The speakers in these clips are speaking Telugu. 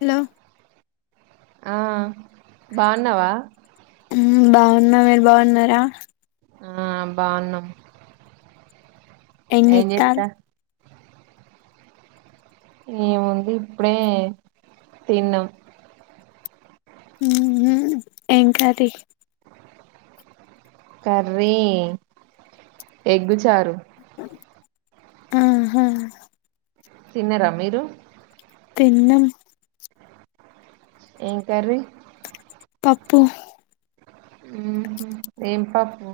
హలో ఆ బాగున్నావా బాగున్న మీరు బాగున్నారా ఆ బాగున్నాం ఎం ఏం చేతరు చేస్తా మేము వంది ఇప్పుడే తిన్నాం ఏం కర్రీ కర్రీ ఎగ్ చారు ఆ హా తిన్నారా మీరు తిన్నం ఏం కర్రీ పప్పు ఏం పప్పు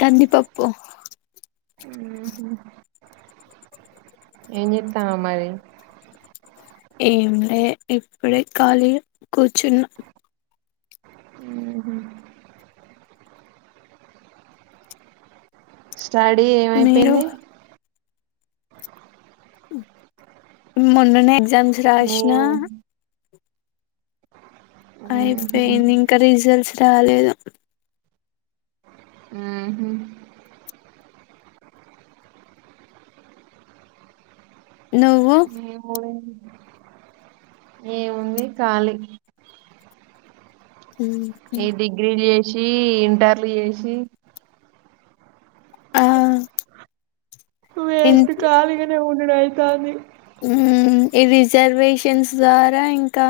కందిపప్పు ఎం చేతవు మరి ఎంలే ఇప్పుడే కాళీ కూర్చున్న అ శడీ మీరు ఏమైపోయింది మననే ఎగ్జామ్స్ రాసిన మేము ఉహు అయిపోయిన్ ఇంకా రిజల్ట్స్ రాలేదు ఉ హుం నువ్వు మివోడ్ ఏముంది ఖాళీ ఏ డిగ్రీల్ చే షి ఇంటర్లు చేషి ఆ వేస్ట్ కలిగానే ఉం ఇక్కడ అయితాంది ఉమ్ ఈ రిజర్వేషన్స్ ద్వారా ఇంకా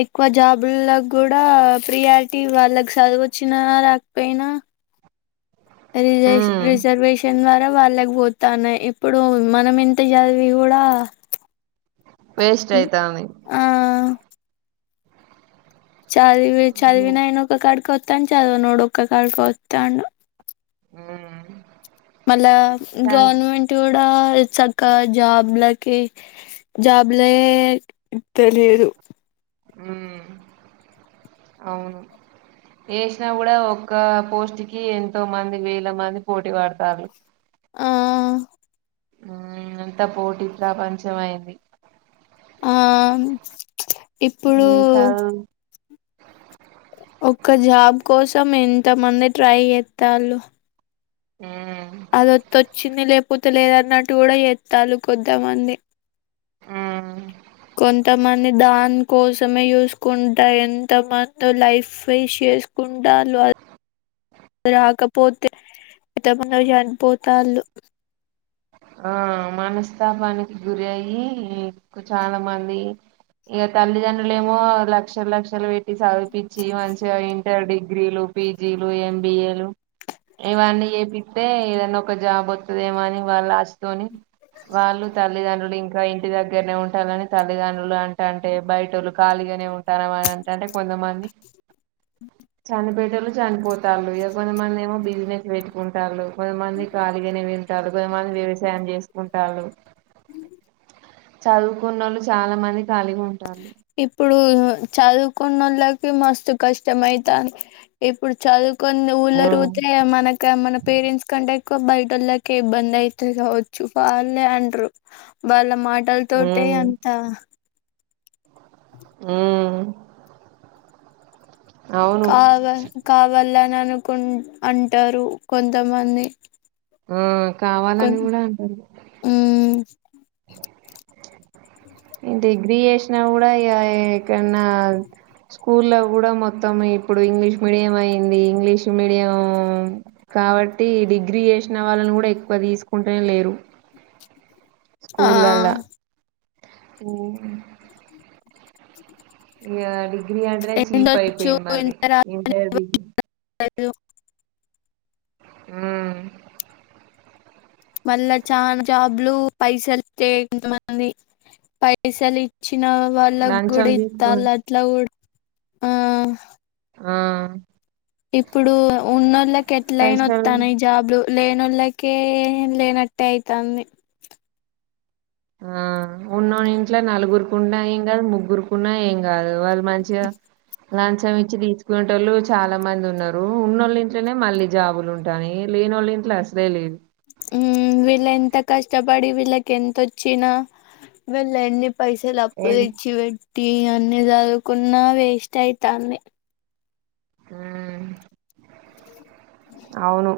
ఎక్కువ జాబులో కూడా ప్రియారిటీ వాళ్ళకి చదువుొచ్చిన రాకపోయినా రిజర్వేష ఉమ్ రిజర్వేషన్ వ డా వాళ్ళక పోతనయి ఇప్పుడు మనం ఎంత చదివి కూడా వేస్ట్ అయితాంది ఆ చదివి అవును చదివినయినా ఒక కడిక్ వ త చదవనోడు ఒక కాడికి వత్తండు ఉమ్ మళ్ళా సరే గవర్నమెంట్ కు డా చక్క జూబ్లాక్ జాబ్లే తెలిదు హమ్ అవును వేసినా కూడా ఒక్క పోస్ట్ కి ఎంతో మంది వేల మంది పోటీ పాడ్తన్లూ ఆ ఆ అంతా పోటీ ప్రపంచమ అయింది ఆ ఇప్పుడు ఉమ్ చదువు ఒక్క జాబ్ కోసం ఎంత మంది ట్రై చేస్తాలు ఉమ్ అది ఓతే వచ్చింది లే కపోతెలేదన్నట్టు కూడా చేస్తాలు కొంతమంది ఆ కొంతమంది దాని కోసమే చూసుకుంటా ఎంతమంది లైఫ్ వేస్ట్ చేసుకుంటల రాకపోతే ఎంతమంది చనిపోతలు ఆ మనస్తాపానికి గురి అయ్యి చాలా మంది ఇక తల్లిదండ్రులు ఏమో లక్షల లక్షలు పే టి సదువపిచి మంచిగా ఇ డిగ్రీలు పిజీలు ఎంబీఏలు ఇవన్నీ చేపిస్తే ఏదైన్న ఒక జాబ్ వస్తుదేమోని వలాశతోని వాలు తల్లితండ్రులు డి ఇంక ఇంటి దగ్గరనే ఉంటాలని తల్లిదండ్రులు అంట అంటే బయటోలు ఖాళీగానే ఉంటారుని అంటంటే కొంతమంది చనిపెట్టళు చనిపోతారుళ ఇక కొంతమంది ఏమో బిజినెస్ పెట్టుకుంటారుు కొంతమంది ఖాళీగానే వింటారు కొంతమంది వ్యవసాయం చేసుకుంటారు చదువుకున్నళ్ళు చాలా మంది కలిగా ఉంటాలు చదువుకున్నళ్ళకి మస్తు కష్టం అయితంది ఇప్పుడు చాద్ కొన్ని ఊర్లో ఉమ్ తిరుగుతే మనకి మన పేరెంట్స్ కంటే బయటళ్ళక ఇబ్బంది అయితే కావచ్చు వాళ్ళే అంటరు వాళ్ళ మాట ఆటల్ తోటే అంత ఆ అవును కావ కావల్ల అని అనుకు అంటారు కొంతమంది ఆ కొ కావాలని కూడా అంటారు మ్మ్ ఇంటి డిగ్రయేష కూడా కనా స్కూల్ కూడా మొత్తం ఇప్పుడు ఇంగ్లీష్ మీడియం అయింది ఇంగ్లీష్ మీడియం కాబట్టి డిగ్రీ చేసిన వాళ్ళని కూడా ఎక్కువ తీసుకుంటేనే లేరు ఆ ఓ ఇ అంటనే చీప్ ఎండొచ్చు అయిపోయింది మళ్ళీ ఇంట అ ఆ మళ్ళా చాలా జాబ్లు పైసలు ఇస్తే ఎంత మంది పైసలు వచ్చిన వాళ్ళ లంచం గుడి తీసుకో ఇస్తళ అట్లా ఆ ఆ ఇప్పుడు ఉన్నోళ్ళకి ఎట్లైన్ పైసలు వస్తాను ఈ జాబ్లు లేన వాళ్ళకే లేనట్టే అవుతుంది ఆ ఉన్నోన్నింట్లో నలుగురుకున్నా ఏం కాదు ముగ్గురుకున్నా ఏం కాదు వాళ మంచిగా లంచం ఇచ్చి తీసుకునేటోళ్ళు చాలా మంది ఉన్నారు ఉన్నోళ్ళ ఇంట్లోనే మళ్ళీ జాబులు ఉంటాయి లేనోళ్ళ ఇంట్లో అసలే లేదు హ్మ్ వీళ్ళెంత కష్టపడి వీళ్ళకి ఎంతొచ్చినా వీళ్ళు ఎన్ని పైసలు అప్పు ఏం తెచ్చి పెట్ టీ అన్నీ చదువుకున్నా వేస్ట్ అయితాంది ఆ అవును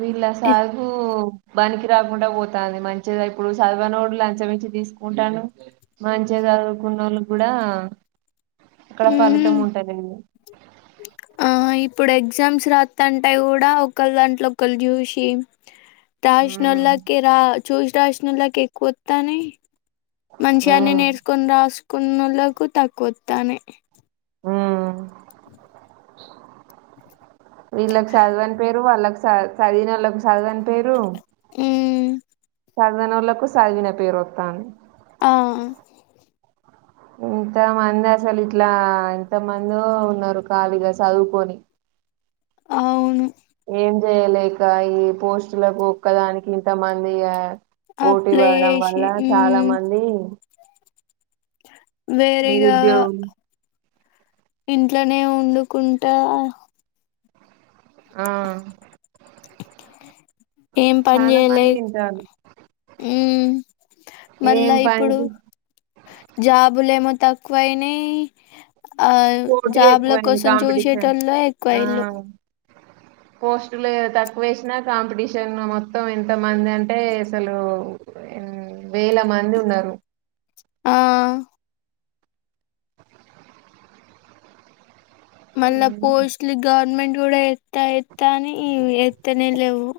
వీళ్ళ ఎట్- సాగూ బనికి రాకుండా పోతంది మంచిద ఇప్పుడు సదవనోడు లంచమిచ్చి తీసుకుంటాను మంచిద గున్నోళ్ళు కూడా అక్కడ ఫలితం ఉమ్, ఉంటాది. ఆ ఇప్పుడు ఎగ్జామ్స్ రాస్తంటే కూడా ఒకళ్ల దాంట్లో ఒకళ్లు చూసి. దాష్ ఉమ్ నల్లకి రా! చూస రాసినల్లకి ఎక్కువ వత్తన్నాయ్. మంచిగానే ఉమ్ నేర్చుకొని, రాసు ఉన్నోల్లకు తక్కువత్తాన్నాయి. హ్మ్! వీళ్ళకి చదివని పేరు వాళ్ళకి చదివినోళ్ళకి. చదవని పేరు. ఉమ్ చదవనోళ్లకు చదివిన పేరు వత్తాంది. ఆ ఇంత మంది అసలు ఇట్లా ఇంత మందో ఉన్నారు ఖాళీగా చదువుకొని. అవును. ఏం చేయలేక ఈ పోస్టులకు, ఒక్కదానికి ఇంత మంది పోటీ అప్లై పడడం చేసి వల్ల చాలా ఉమ్ మంది. వేరేగా. నిరుద్యోగులు ఇంట్లోనే వండుకుంటా! ఆ [inaudible] ఏం పని చాలా చేయలే. మంది ఉంటారు హ్మ్! ఏం మళ్ళా ఇప్పుడు పని జాబులేమో, తక్కువైనాయి. ఆ పోటీ జాబ్ల ఎక్కువైంది కోసం కాంపిటీషన్ చూసేటోల్లె ఎక్కువ ఈళ్ళు. ఆ పోస్టులు తక్కువేసినా, కాంపిటీషన్ మొత్తం ఎంత మంది అంటే అసలు. వేల మంది ఉన్నారు. ఆ మళ్ళ పోస్ట్లీ గవర్నమెంట్. ఇప్పుడే ఎత్త ఎత్తా అని ఎత్తనే లేవు.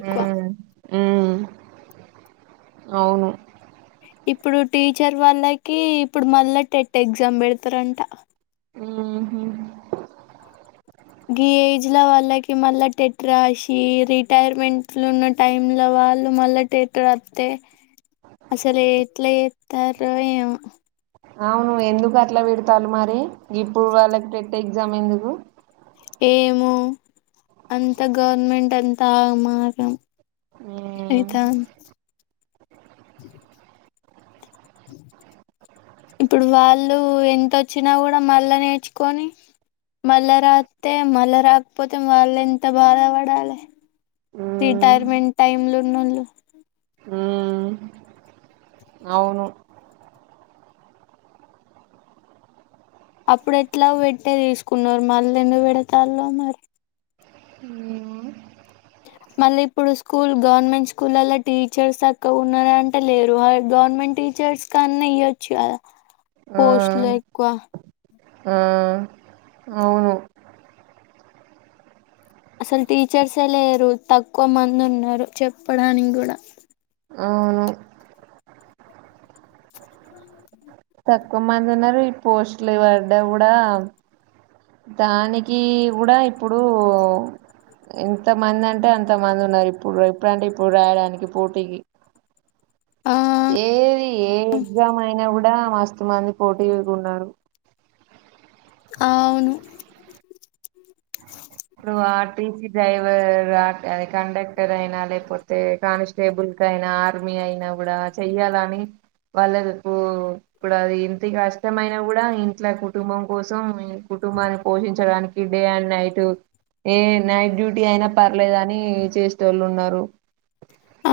ఎక్కువ హ్మ్! అవును. ఇప్పుడు టీచర్ వాళ్ళకి ఇప్పుడు మళ్ళా టెట్ ఎగ్జామ్ పెడతారంట. హ్మ్! హూ! గీ ఏజ్ లో వాళ్ళకి మళ్ళా టెట్ రాసి రిటైర్మెంట్ లో ఉన్న టైమ్ లో వాళ్ళు మళ్ళా టెట్ రాత్తే అసలు ఎట్లా చేస్తారో ఏమో. అవును, ఎందుకు అట్లా పెడతారు? మరి ఇప్పుడు వాళ్ళకి టెట్ ఎగ్జామ్ ఎందుకు? ఏమో అంత గవర్నమెంట్ అంతా ఆగమాగం. ఉమ్ అయితాన్ ఇప్పుడు వాళ్ళు ఎంతొచ్చినా కూడా మళ్ళా నేర్చుకొని మళ్ళా రాత్తే. మళ్ళా రాకపోతే వాళ్ళు ఎంత బాధపడాల. ఉమ్ రిటయర్మెంట్ టైమ్ లో ఉన్నోళ్ళు. హ్మ్ అవును అప్పుడు ఎట్లా పెట్టే తీసుకున్నారు మళ్ళ ఎందు పెడతాలో మరి హ్మ్ మళ్ళీ ఇప్పుడు స్కూల్ గవర్నమెంట్ స్కూల్లల్లో టీచర్స్ సక్కగా ఉన్నంటే లేరు గవర్నమెంట్ టీచర్స్ కన్నా ఇయ్యొచ్చు కదా ఆ పోస్ట్లు ఎక్కువ ఆ అవును అసలు టీచర్సే లేరు తక్కువ మంది ఉన్నారు చెప్పడానికి కూడా అవును తక్కువ మంది ఉన్నారు ఈ పోస్టులు పడ్డ గూడా దానికి గూడా ఇప్పుడు ఇంత మంది అంటే అంత మంది ఉన్నారు ఇప్పుడు ఇప్పుడంటే ఇప్పుడు రాయడానికి పోటీకి ఆ ఏది ఏ ఎగ్జామ్ అయినా కూడా మస్తు మంది పోటీ లకున్నారు ఆ అవును ఇప్పుడు ఆ టీసీ డ్రైవర్ అ కండక్టర్ అయినా లేకపోతే కానిస్టేబుల్ క అయినా ఆర్మీ అయినా కూడా చెయ్యాలని వాళ్ళకు ఇప్పుడు అది ఇంటికిష్ట ఇమైనా కూడా ఇంట్లో కు కుటుంబం కోసం కుటుంబాన్ని పోషించడానికి ఇ డే అండ్ నైట్ ఏ నైట్ డ్యూటీ అయినా పర్లేదు అని చేస్తే వాళ్ళు ఉ న్నారు ఆ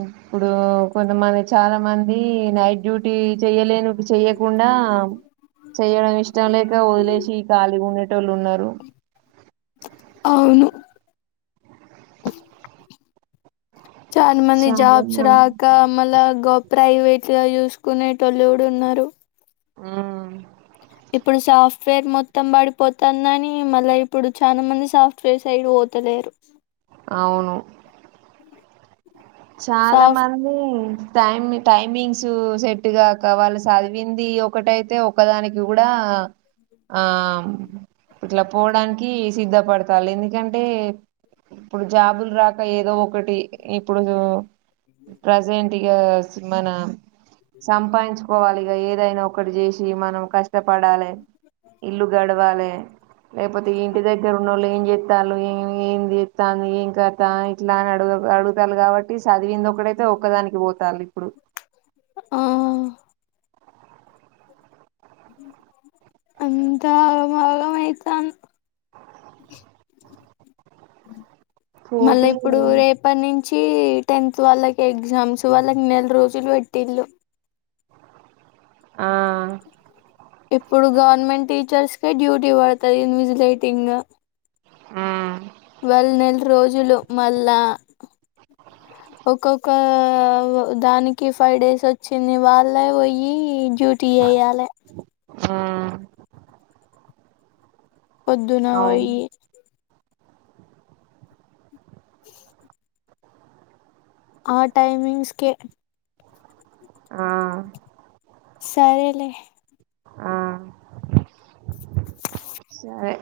ఇప్పుడు కొంతమంది చాలా మంది అ నైట్ డ్యూటీ చెయ్యలేను చెయ్యకుండా చెయడం ఇష్టం లేక వదిలేసి ఖళీ ఉండేటోళ్ళు ఉన్నారు అవును చా మని చాలా జాబ్స్ మంది రాక మల గప్ ప్రైవేట్ గా చూసుకునే టలిడు ఉన్నారు ఆ ఇప్పుడు సాఫ్ట్వేర్ మొత్తం పడిపోతానుని మళ్ళీ ఇప్పుడు చాలా మంది సాఫ్ట్వేర్ సైడ్ పోతలేరు అవును చాలా సాఫ్ట్ మంది టైమ్ టైమింగ్స్ సెట్గాక వాళ్ళు చదివింది ఒకటైతే ఒకదానికి కూడా ఆ ఇట్లా పోవడానికి సిద్ధపడతారుి ఎందుకంటే ఇప్పుడు జాబులు రాక ఏదో ఒకటి ఎప్పుడ్దో ప్రెజెంట్ యోస్ మన సంపాయిన్చుకోవాలిగా ఏదైనా ఒకటి చేసి మనం కష్టపడాలి ఇల్లు గడవాలి లేకపోతే ఇంటి దగ్గర ఉన్నోళ్ళు ఏం చెప్తాలు ఏ ఏమ్ చెప్తాన్ది ఏం కథ ఇట్లా అని అడుగుడుగు ఆడుక్ చుట్టాలు కాబట్టి చదివింది ఒకడైతే ఒక్కదానికి పోతారు ఇప్పుడు ఆ అంత ఆగా ఆగామైతాంది హ్మ్ మళ్ళా పోటీ ఇప్పుడు రేపనీ నుంచి నుంచి టెన్త్ వాళ్ళకి ఎగ్జామ్స్ వాళ్ళకి నెల రోజులు పెట్టిళ్ళు ఆ ఇప్పుడు గవర్నమెంట్ టీచర్స్ కే డ్యూటీ పడుతది ఇన్విజిలేటింగ్ గా ఆ వాళ్ళ నెల రోజులు మళ్ళా ఒక్కొక్క దానికి ఫైవ్ డేస్ వచ్చింది వాళ్ళ పోయిి డ్యూటీ చేయాలి ఆ పద్దున పోయి ఆ టైమింగ్స్ కె ఆ సరేలే ఆ సరే